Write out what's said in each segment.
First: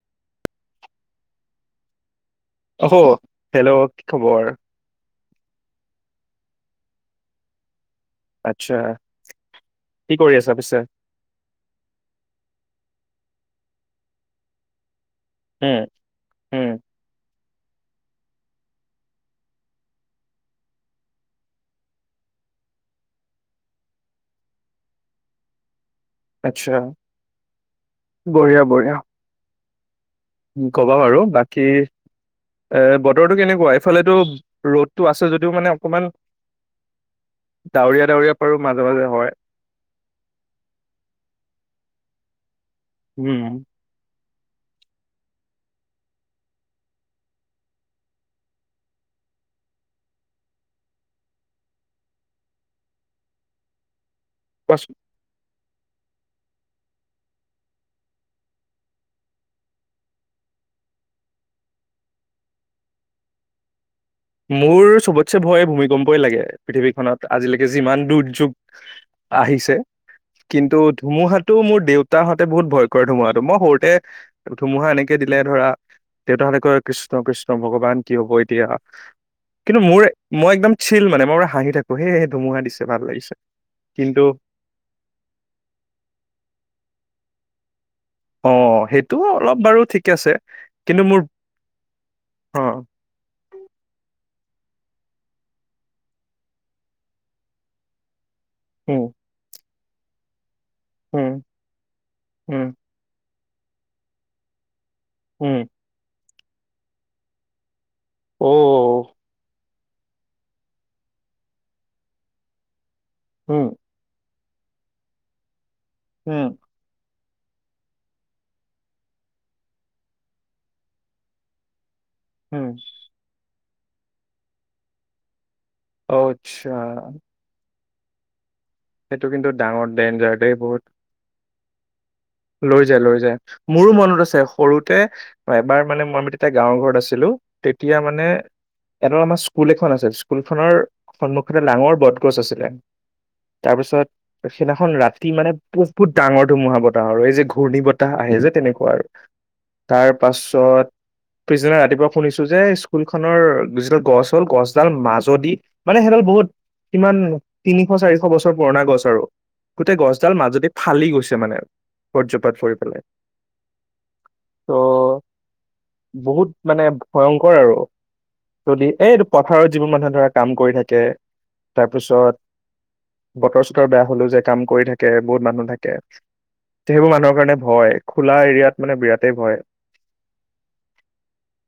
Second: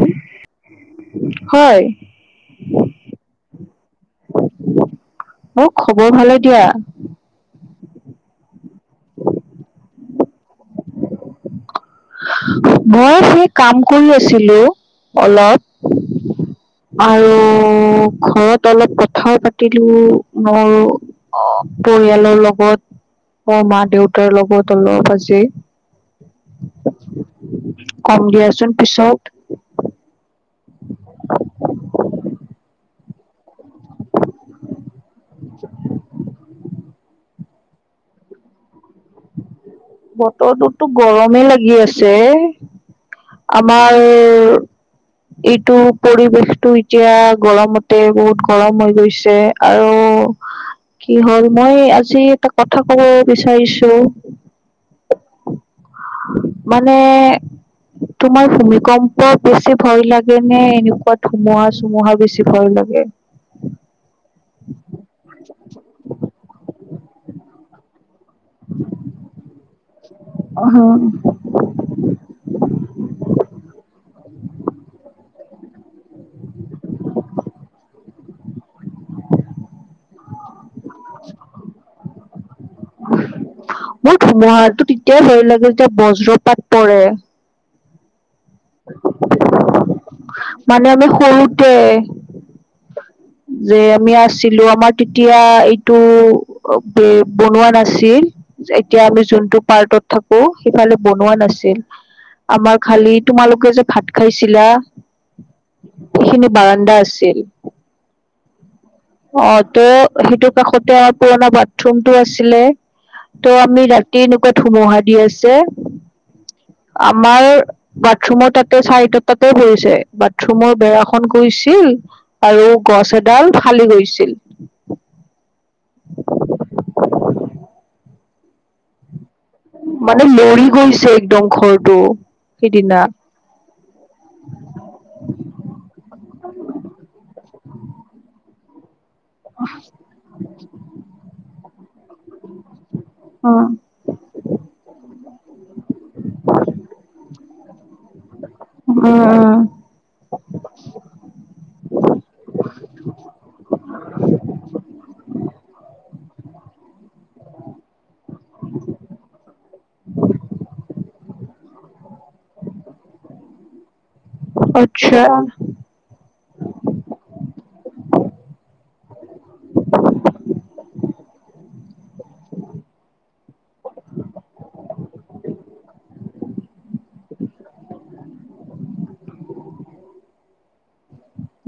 হো হয় অহ হেল্ল' কি খবৰ মোক, খবৰ ভালে দিয়া। আচ্ছা কি কৰি আছা পিছে মই সেই কাম কৰি আছিলো। উম অলপ উম আৰু অঁ, ঘৰত অলপ কথাও পাতিলো, নোৱাৰোঁ অঁ পৰিয়ালৰ লগত। অ মা দেউতাৰ লগত অলপ আজি আচ্ছা কম বঢ়িয়া দিয়াচোন বঢ়িয়া পিছত। কবা বাৰু বাকি এ বতৰটো কেনেকুৱা এইফালেতো ৰ'দটো আছে যদিও মানে অকমান ডাৱৰীয়া ডাৱৰীয়া পাৰোঁ মাজে মাজে হয় বতৰটোতো গৰমে লাগি আছে। উম আমাৰ টো এইটো পৰিৱেশটো ইতিয়া গৰমতে বহুত গৰম হৈ গৈছে আৰু। কি হ'ল মই আজি এটা কথা ক'ব বিচাৰিছোঁ কোৱাচোন মানে তোমাৰ ভূমিকম্প বেছি ভয় লাগে নে এনেকুৱা ধুমুহা চুমুহা বেছি ভয় লাগে গে মোৰ চবতচে ভয় ভূমিকম্পই লাগে পৃথিৱীখনত আজিলৈকে যিমান দূৰ যুগ আহিছে কিন্তু ধুমুহাটো মোৰ দেউতাৰ সতে বহুত ভয় কৰে ধুমুহাটো মই সৰুতে ধুমুহা এনেকে দিলে ধৰা দেউতাহঁতে কয় কৃষ্ণ কৃষ্ণ ভগৱান কি হ'ব এতিয়া কিন্তু মোৰ মই একদম চিল মানে মই পুৰা হাঁহি থাকো সে সে ধুমুহা দিছে ভাল লাগিছে মোৰ কিন্তু ধুমুহাটো তেতিয়াই ভয় লাগে যেতিয়া বজ্ৰপাত পৰে অ সেইটো অলপ বাৰু ঠিক আছে মানে আমি কিন্তু মোৰ সৰুতে অ [unintelligible] যে আমি আছিলো আমাৰ তেতিয়া এইটো বনোৱা নাছিল এতিয়া উম আমি যোনটো পাৰ্টত থাকো সেইফালে বনোৱা উম নাছিল উম আমাৰ খালি তোমালোকে যে ভাত খাইছিলা উম সেইখিনি বাৰান্দা আছিল অ অ অ ত' সেইটো কাষতে আৰু পুৰণা বাথৰুম টো আছিলে ত' উম আমি ৰাতি ন ধুমুহা দি আছে উম আমাৰ বাথৰুমৰ তাতে চাৰিটা তাতে পৰিছে বাথৰুমৰ বেৰাখন গৈছিল আৰু উম গছ এডাল ফালি গৈছিল। অ আচ্ছা সেইটো কিন্তু ডাঙৰ মানে ডেঞ্জাৰ দে লৰি বহুত গৈছে একদম ঘৰটো লৈ সিদিনা যায় লৈ যায় মোৰো মনত আছে সৰুতে এবাৰ মানে মই তেতিয়া গাঁৱৰ ঘৰত আছিলো তেতিয়া মানে এডাল আমাৰ স্কুল এখন আছিল স্কুলখনৰ সন্মুখতে ডাঙৰ বটগছ আছিলে। উম তাৰ পিছত সেইদিনাখন ৰাতি মানে বহুত ডাঙৰ ধুমুহা বতাহ আৰু এই যে ঘূৰ্ণী বতাহ আহে যে তেনেকুৱা উম আৰু উম তাৰ পাছত পিছদিনা ৰাতিপুৱা শুনিছো যে স্কুলখনৰ যিডাল গছ হ'ল গছডাল মাজদি মানে সেইডাল বহুত কিমান তিনিশ চাৰিশ বছৰ পুৰণা গছ আৰু। গোটেই গছডাল মাজদি ফালি গৈছে মানে ব্ৰজপাত পৰি পেলাই। ত' আতচ্ছা বহুত মানে ভয়ংকৰ আৰু যদি এই পথাৰত যিবোৰ মানুহে ধৰা কাম কৰি থাকে তাৰপিছত বতৰ চতৰ বেয়া হলো যে কাম কৰি থাকে বহুত মানুহ থাকে যেইবোৰ মানুহৰ কাৰণে ভয় খোলা এৰিয়াত মানে বিৰাটেই ভয়।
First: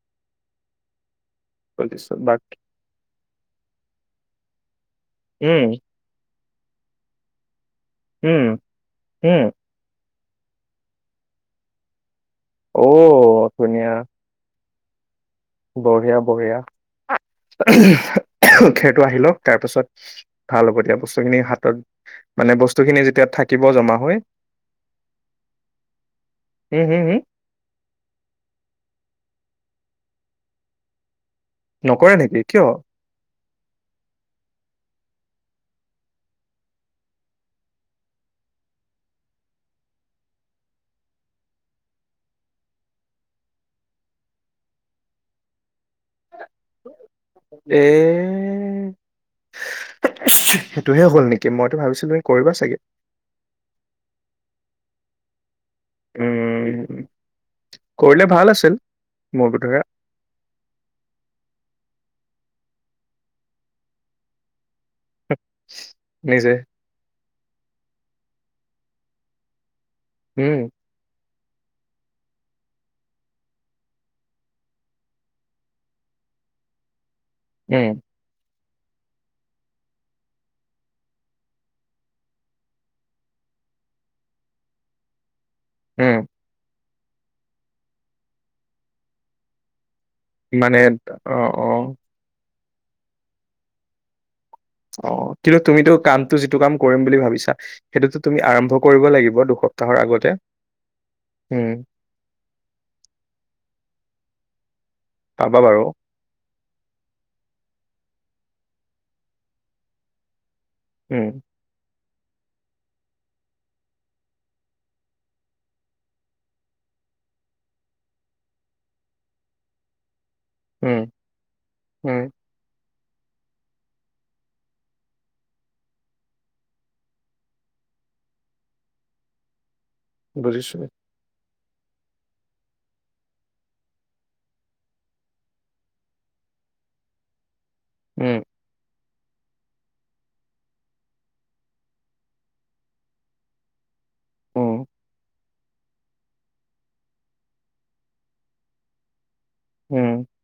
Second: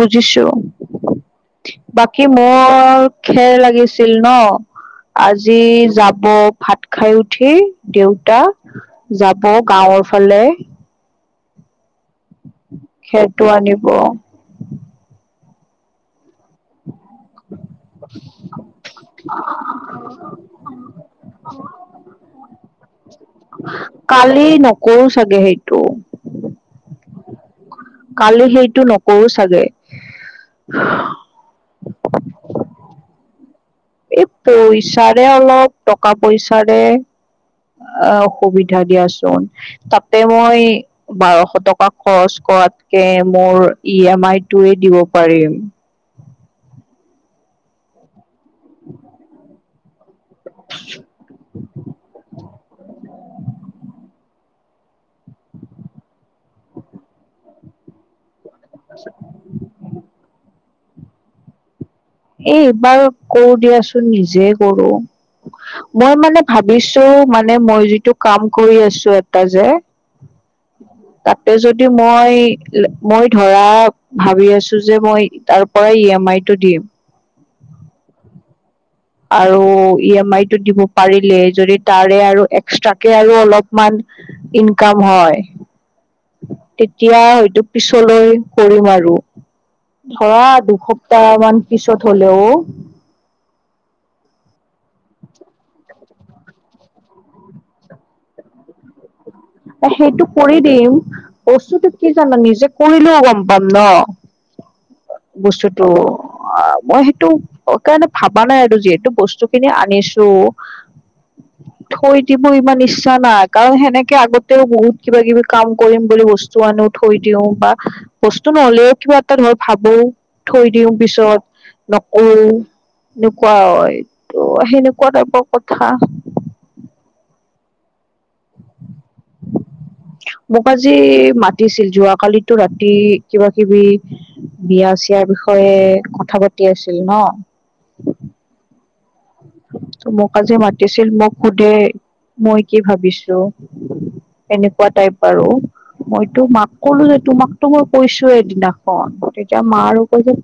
বুজিছো। বাকী মোৰ খেৰ লাগিছিল ন আজি উম যাব ভাত খাই উঠি দেউতা উম যাব উম গাঁৱত ভালে খেৰটো অ' আনিব ধুনীয়া বঢ়িয়া বঢ়িয়া। খেৰটো আহি লওক তাৰ পাছত ভাল হ'ব এতিয়া বস্তুখিনি হাতত মানে বস্তু কালি নকৰো চাগে সেইটো। হম হম হম কালি সেইটো নকৰো চাগে। নকৰে নেকি কিয়? এই পইচাৰে অলপ টকা পইচাৰে অ অসুবিধা দিয়াচোন তাতে মই বাৰশ টকা খৰচ কৰি হোৱাতকে মোৰ ই এম আই টোৱে দিব পাৰিম। এ সেইটোহে হ'ল নেকি মইতো ভাবিছিলো তুমি কৰিবা চাগে। উম কৰিলে ভাল আছিল মোৰ বোধেৰে এই এইবাৰ কৰো দিয়াচোন নিজে কৰ মই মানে নিজে ভাবিছো মানে মানে মই যিটো কাম কৰি আছো এটা যে উম তাতে যদি মই মই ধৰা ভাবি আছো যে মই তাৰ পৰাই ইয়া মাইটো দিম উম আৰু ই এম আই টো দিব পাৰিলে যদি তাৰে আৰু এক্সট্ৰাকে আৰু অলপমান ইনকাম হয় উম এতিয়া হয়টো পিছলৈ কৰিম আৰু। ধৰা মানে দুসপ্তাহ অ' মান অ' পিছত হলেও অ কিন্তু তুমিতো কামটো যিটো কাম কৰিম বুলি ভাবিছা সেইটোতো তুমি আৰম্ভ কৰিব লাগিব। দুসপ্তাহৰ সেইটো আগতে কৰি দিম উম, বস্তুটো কি জানা নিজে কৰিলেও গম পাম ন। পাবা বাৰু বস্তুটো অ মই সেইটো কাৰণে ভাবা নাই আৰু যিহেতু বস্তুখিনি আনিছো। উম থৈ দিব ইমান ইচ্ছা নাই। কাৰণ সেনেকে আগত তো বহুত কিবা-কিবি কাম কৰিম বুলি বস্তু আনোঁ, থৈ দিওঁ বা বস্তু নহ'লেও কিবা এটা ভাবোঁ, থৈ দিওঁ, উম, পিছত উম, নকৰোঁ। এনেকুৱা হয়। তো সেনেকুৱা টাইপৰ কথা। মোক বুজিছো আজি মাত ছিল। যোৱাকালিতো ৰাতি কিবা-কিবি বিয়া-চিয়াৰ বিষয়ে কথা পাতি আছিল ন'। উম। তো মোক আজি মাতিছিল। মোক সোধে মই কি ভাবিছোঁ, উম, এনেকুৱা টাইপ আৰু। মইতো মাক ক'লো যে, তোমাকতো মই কৈছোঁৱে সেইদিনাখন এতিয়া মা আৰু কয় উম, যে,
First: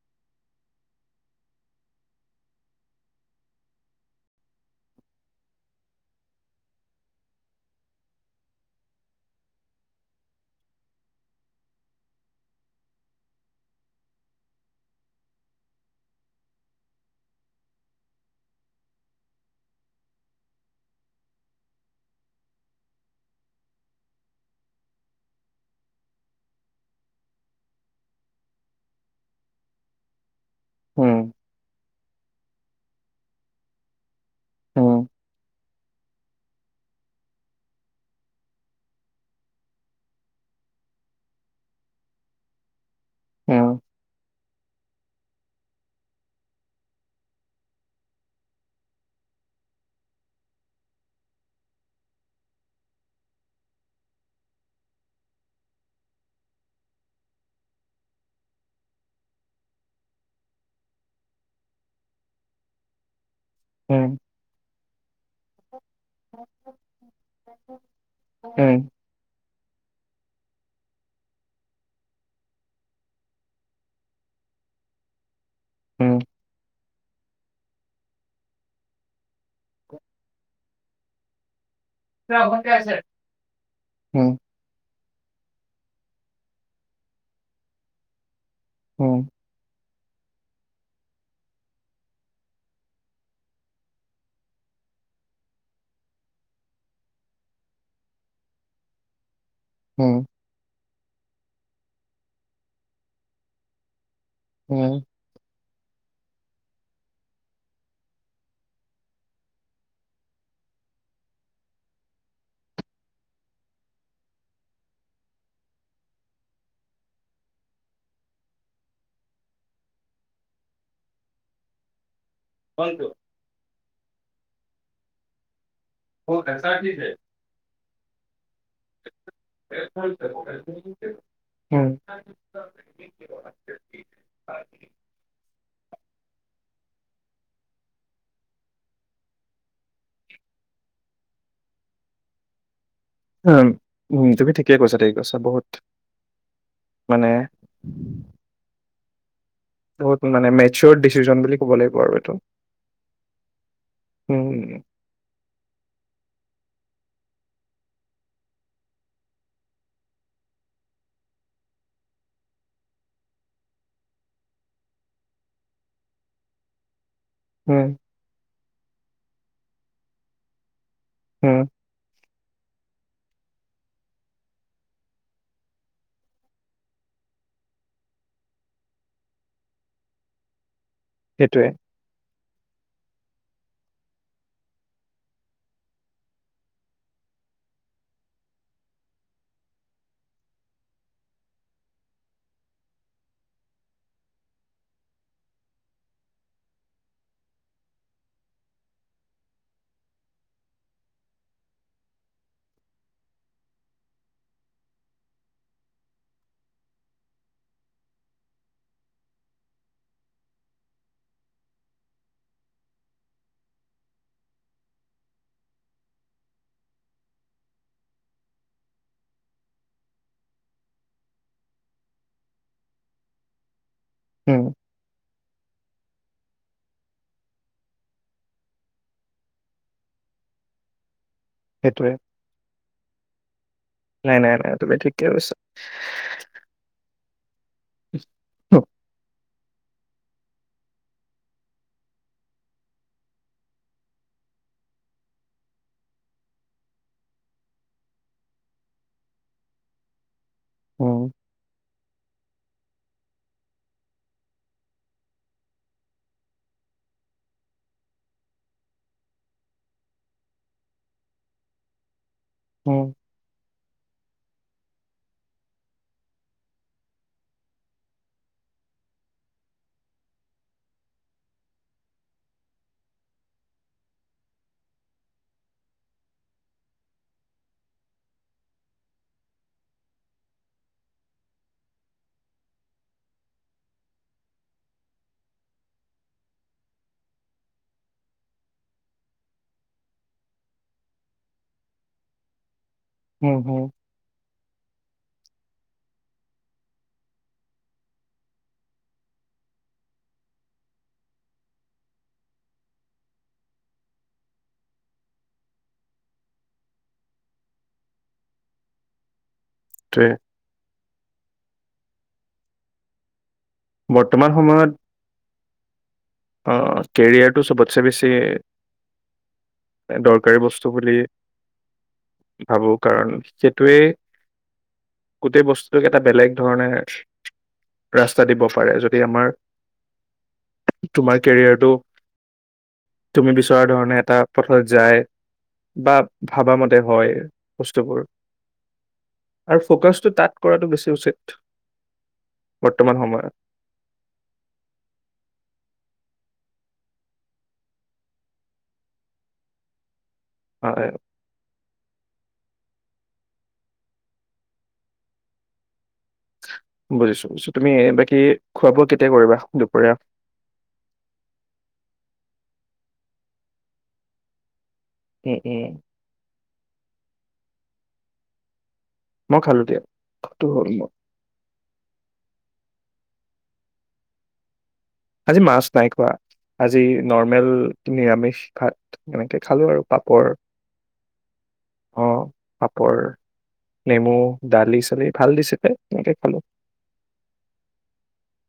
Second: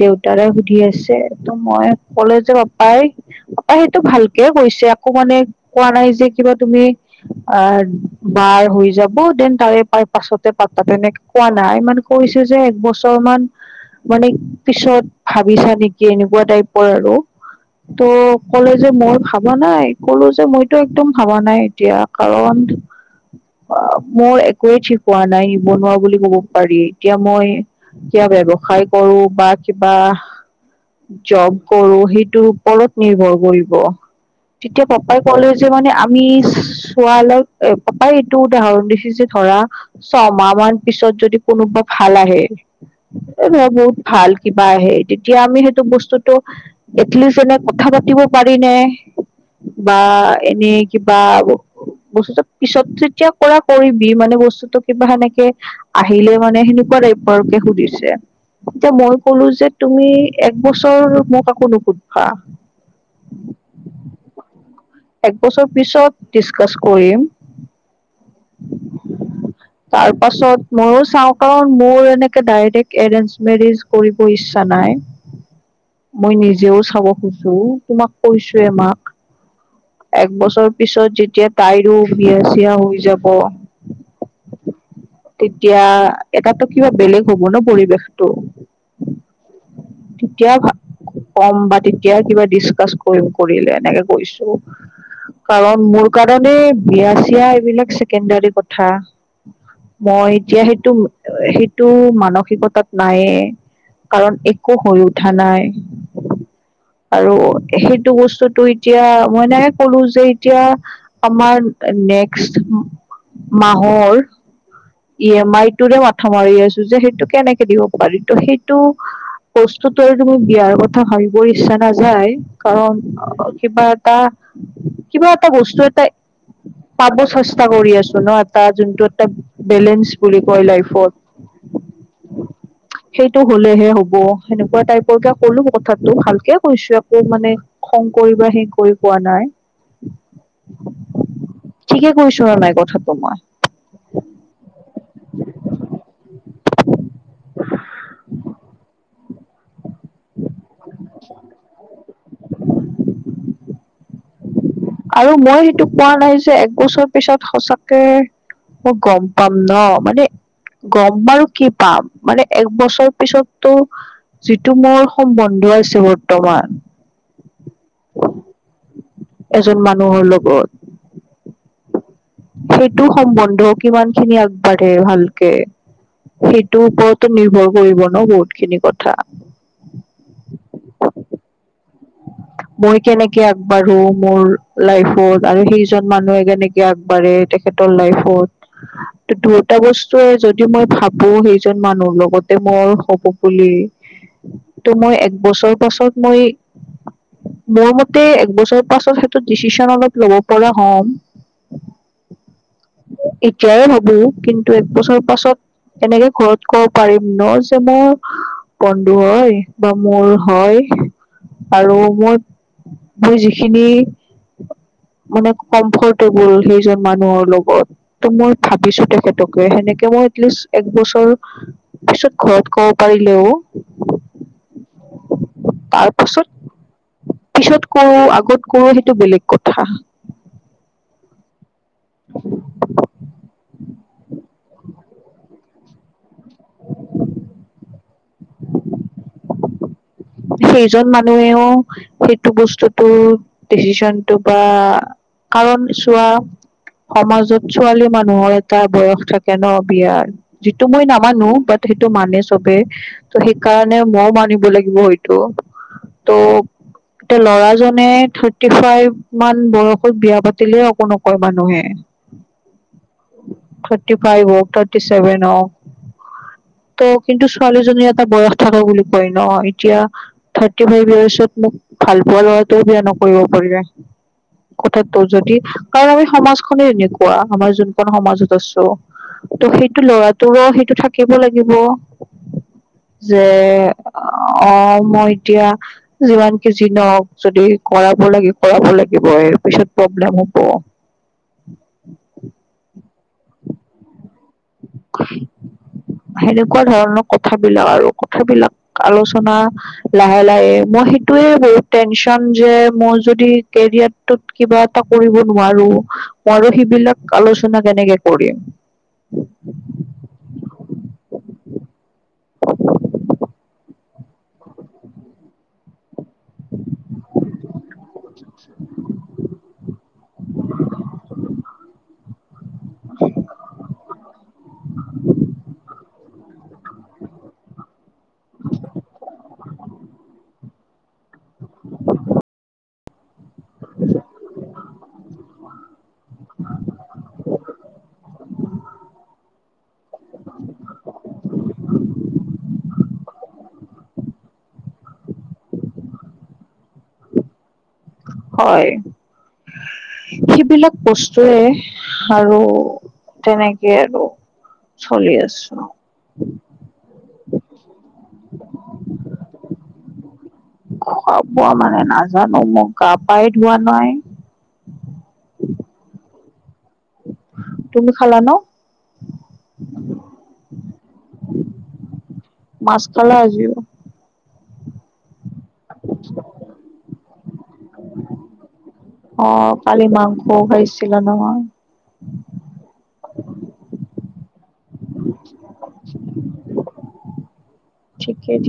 দেউতাৰে সুধি আছে। তো মই কলে য পাই। পাপাই সেইটো ভালকে কৈছে। আকৌ মানে কোৱা নাই যে, কিবা তুমি অ' বাৰ হৈ যাব, দেন তাৰে পাই- পাছতে পাতা তেনেকে কোৱা নাই। মানে কৈছে যে মুছলমান মানে পিছত ভাবিছা নেকি? এনেকুৱা টাইপৰ আৰু। তো ক'লো যে মই ভাবা নাই। ক'লো যে মইতো একদম ভাবা নাই এতিয়া। কাৰণ [unintelligible] অ' মোৰ একোৱে ঠিক হোৱা নাই। নিবনুৱা বুলি কব পাৰি। এতিয়া মই ব্যৱসায় কৰোঁ বা কিবা উম, জ'ব কৰোঁ সেইটো ওপৰত নিৰ্ভৰ কৰিব। তেতিয়া উম, পাপাই ক'লে যে মানে আমি চোৱা লৈ- এ পাপাই এইটো উদাহৰণ দিছে যে ধৰা ছমাহ মান পিছত যদি কোনোবা ভাল আহে এই উম, নহয়, বহুত ভাল কিবা আহে, তেতিয়া আমি সেইটো বস্তুটো দেখলি যেনে কথা পাতিব পাৰিনে বা এনে কিবা বস্তুটো পিছত যেতিয়া কৰা, কৰিবি। মানে বস্তুটো কিবা সেনেকে আহিলে মানে সেনে পৰ এইপৰকে সুধিছে। এতিয়া মই ক'লো যে, তুমি এক বছৰ মোক আকৌ নুসুধবা। উম, উম, উম। একবছৰ পিছত ডিছকাছ কৰিম। উম। তাৰ পাছত মইয়ো চাওঁ, কাৰণ মোৰ এনেকে ডাইৰেক্ট এৰেঞ্জ মেৰেজ কৰি- কৰিছ ইচ্ছা নাই। মই নিজেও চাব খোজোঁ। তোমাক কৈছোঁৱে মাক। একবছৰ পিছত যেতিয়া তাইৰো বিয়া-ছিয়া হৈ যাব তেতিয়া এটাতো কিবা বেলেগ হ'ব ন', পৰিৱেশটো। উম। তেতিয়া ভা কম বা তেতিয়াই কিবা ডিছকাছ কৰিম কৰিলে। এনেকে কৈছোঁ। কাৰণ মোৰ কাৰণে বিয়া-ছিয়া এইবিলাক কে ন্দৰি পথা। উম। মই এতিয়া সেইটো সেইটো মানসিকতাত নাইয়ে। কাৰণ একো হৈ উঠা নাই। আৰু সেইটো বস্তুটো এতিয়া মই এনেকে ক'লো যে, এতিয়া আমাৰ নেক্স মাহৰ ই এম আই টোৰে মাথা মাৰি আছোঁ, যে সেইটো কেনেকে দিব পাৰি। তো সেইটো বস্তুটোৰ তুমি বিয়াৰ কথা ভাবিবই ইচ্ছা নাযায়। কাৰণ কিবা এটা- কিবা এটা বস্তুৱে পাব চেষ্টা কৰি আছোঁ। ন', এটা যোনটো তই বেলেঞ্চ বুলি কয় লাইফত। উম, সেইটো হ'লেহে হ'ব। সেনেকুৱা টাইপৰকে ক'লো কথাটো ভালকে কৈছো আকৌ মানে খং বা সে কৰি কোৱা নাই। ঠিকে কৈছোঁ আৰু হ তুমি ঠিকে কৈছা ঠিকে কৈছা বহুত মানে বহুত মানে মেচিঅড ডিচিজন বুলি ক'ব লাগিব আৰু এইটো। উম,। আৰু মই সেইটো কোৱা নাই যে এক বছৰ পিছত সঁচাকে মই গম পাম ন মানে। গম বাৰু কি পাম মানে এক বছৰ পিছততো যিটো মোৰ সম্বন্ধ আছে বৰ্তমান উম, এজন মানুহৰ লগত হম। সেইটো সম্বন্ধ কিমান খিনি আগবাঢ়ে ভালকে সেইটোৰ ওপৰতো নিৰ্ভৰ কৰিব ন বহুত খিনি কথা সেইটোৱে। [unintelligible] মই কেনেকে আগবাঢ়ো মোৰ লাইফত আৰু সেইজন মানুহে কেনেকে আগবাঢ়ে তেখেতৰ লাইফত, দুয়োটা বস্তুৱে যদি মই ভাবো সেইজন মানুহৰ লগতে বৰ হব বুলি ত' মই একবছৰ পাছত মই মোৰ মতে একবছৰ পাছত সেইটো ডিচিশন অলপ ল'ব পৰা হ'ম। এতিয়াই ভাবো কিন্তু একবছৰ পাছত এনেকে ঘৰত কব পাৰিম ন যে মোৰ বন্ধু হয় বা মোৰ হয় আৰু মই মই যিখিনি মানে কমফৰ্টেবল সেইজন মানুহৰ লগত ত মই ভাবিছো তেখেতকে সেনেকে মই এতষ্টিচ এক বছৰ পিছত ঘৰত কব পাৰিলেও হম। তাৰ পাছত পিছত কৰোঁ আগত কৰোঁ সেইটো বেলেগ কথা। সেইটোৱে নাই নাই নাই। তুমি ঠিকে কৈছা। সেইজন মানুহেও সেইটো বস্তুতটো ডিচিশনটো বা কাৰণ চোৱা সমাজত ছোৱালী মানুহৰ এটা বয়স থাকে ন বিয়াৰ। যিটো মই নামানো বাট সেইটো মানে চবে ত' সেইকাৰণে মই মানিব লাগিব হয় ত তহ এতিয়া লৰাজনে থাৰ্টি ফাইভ মান বয়সত বিয়া পাতিলে একো নকয় মানুহে। উম। থাৰ্টি ফাইভ হওঁক থাৰটি ছেভেন হওঁক। ত' কিন্তু ছোৱালীজনী এটা বয়স থকা বুলি কয় ন এতিয়া। থাৰটি ফাইভ ইয়াৰচত মোক ভাল পোৱা লৰাটো বিয়া নকৰিব কথাটো যদি কাৰণ আমি সমাজখনে এনেকুৱা আমাৰ যোনখন সমাজত আছো ত' সেইটো লৰাটোৱ সেইটো থাকিব লাগিব। যে অ মই এতিয়া যিমান কি জিনক যদি কৰাব লাগে কৰাব লাগিব পিছত। প্ৰব্লেম হব। হম হম। [unintelligible] সেনেকুৱা ধৰণৰ কথাবিলাক আৰু কথাবিলাক আলোচনা লাহে লাহে মই সেইটোৱে বহুত টেনচন যে মই যদি কেৰিয়াৰটোত কিবা এটা কৰিব নোৱাৰো মই নো সেইবিলাক আলোচনা কেনেকে কৰিম? তাকে। বৰ্তমান সময়ত। অ কেৰিয়াৰটোটো চবতচে বেছি দৰকাৰ উপকাৰি বস্তু বুলি ভাবো কাৰণ সেইটোৱে গোটেই বস্তুটোক এটা বেলেগ ধৰণে ৰাস দিব পাৰে যদি আমাৰ তোমাৰ কেৰিয়াৰটো তুমি বিচৰা ধৰণে এটা পথত যায় বা ভাবা মতে হয় বস্তুবোৰ আৰু ফ'কাচটো তাত কৰাটো বেছি উচিত। মই হয় সেইবিলাক বস্তুৱে আৰু তেনেকেই আৰু চলি আছো বুজিছো তুমি বাকী খোৱা বোৱা কেতিয়া কৰিবা দুপৰীয়া। খোৱা বোৱা মানে নাজানো মোক গা পাই ধোৱা নাই এ এ তুমি খালা ন মই খালোঁ দিয়া ভাতটো হ'ল মোৰ মাছ খালা আজিও আজি মাছ নাই খোৱা আজি নৰ্মেল। নিৰামিষ ভাত অ এনেকে খালো আৰু কালি পাপৰ। মাংসও খাইছিলা নহয় অ' পাপৰ নেমু দালি চালি ভাল দিছে দে এনেকে খালো ঠিকে ঠি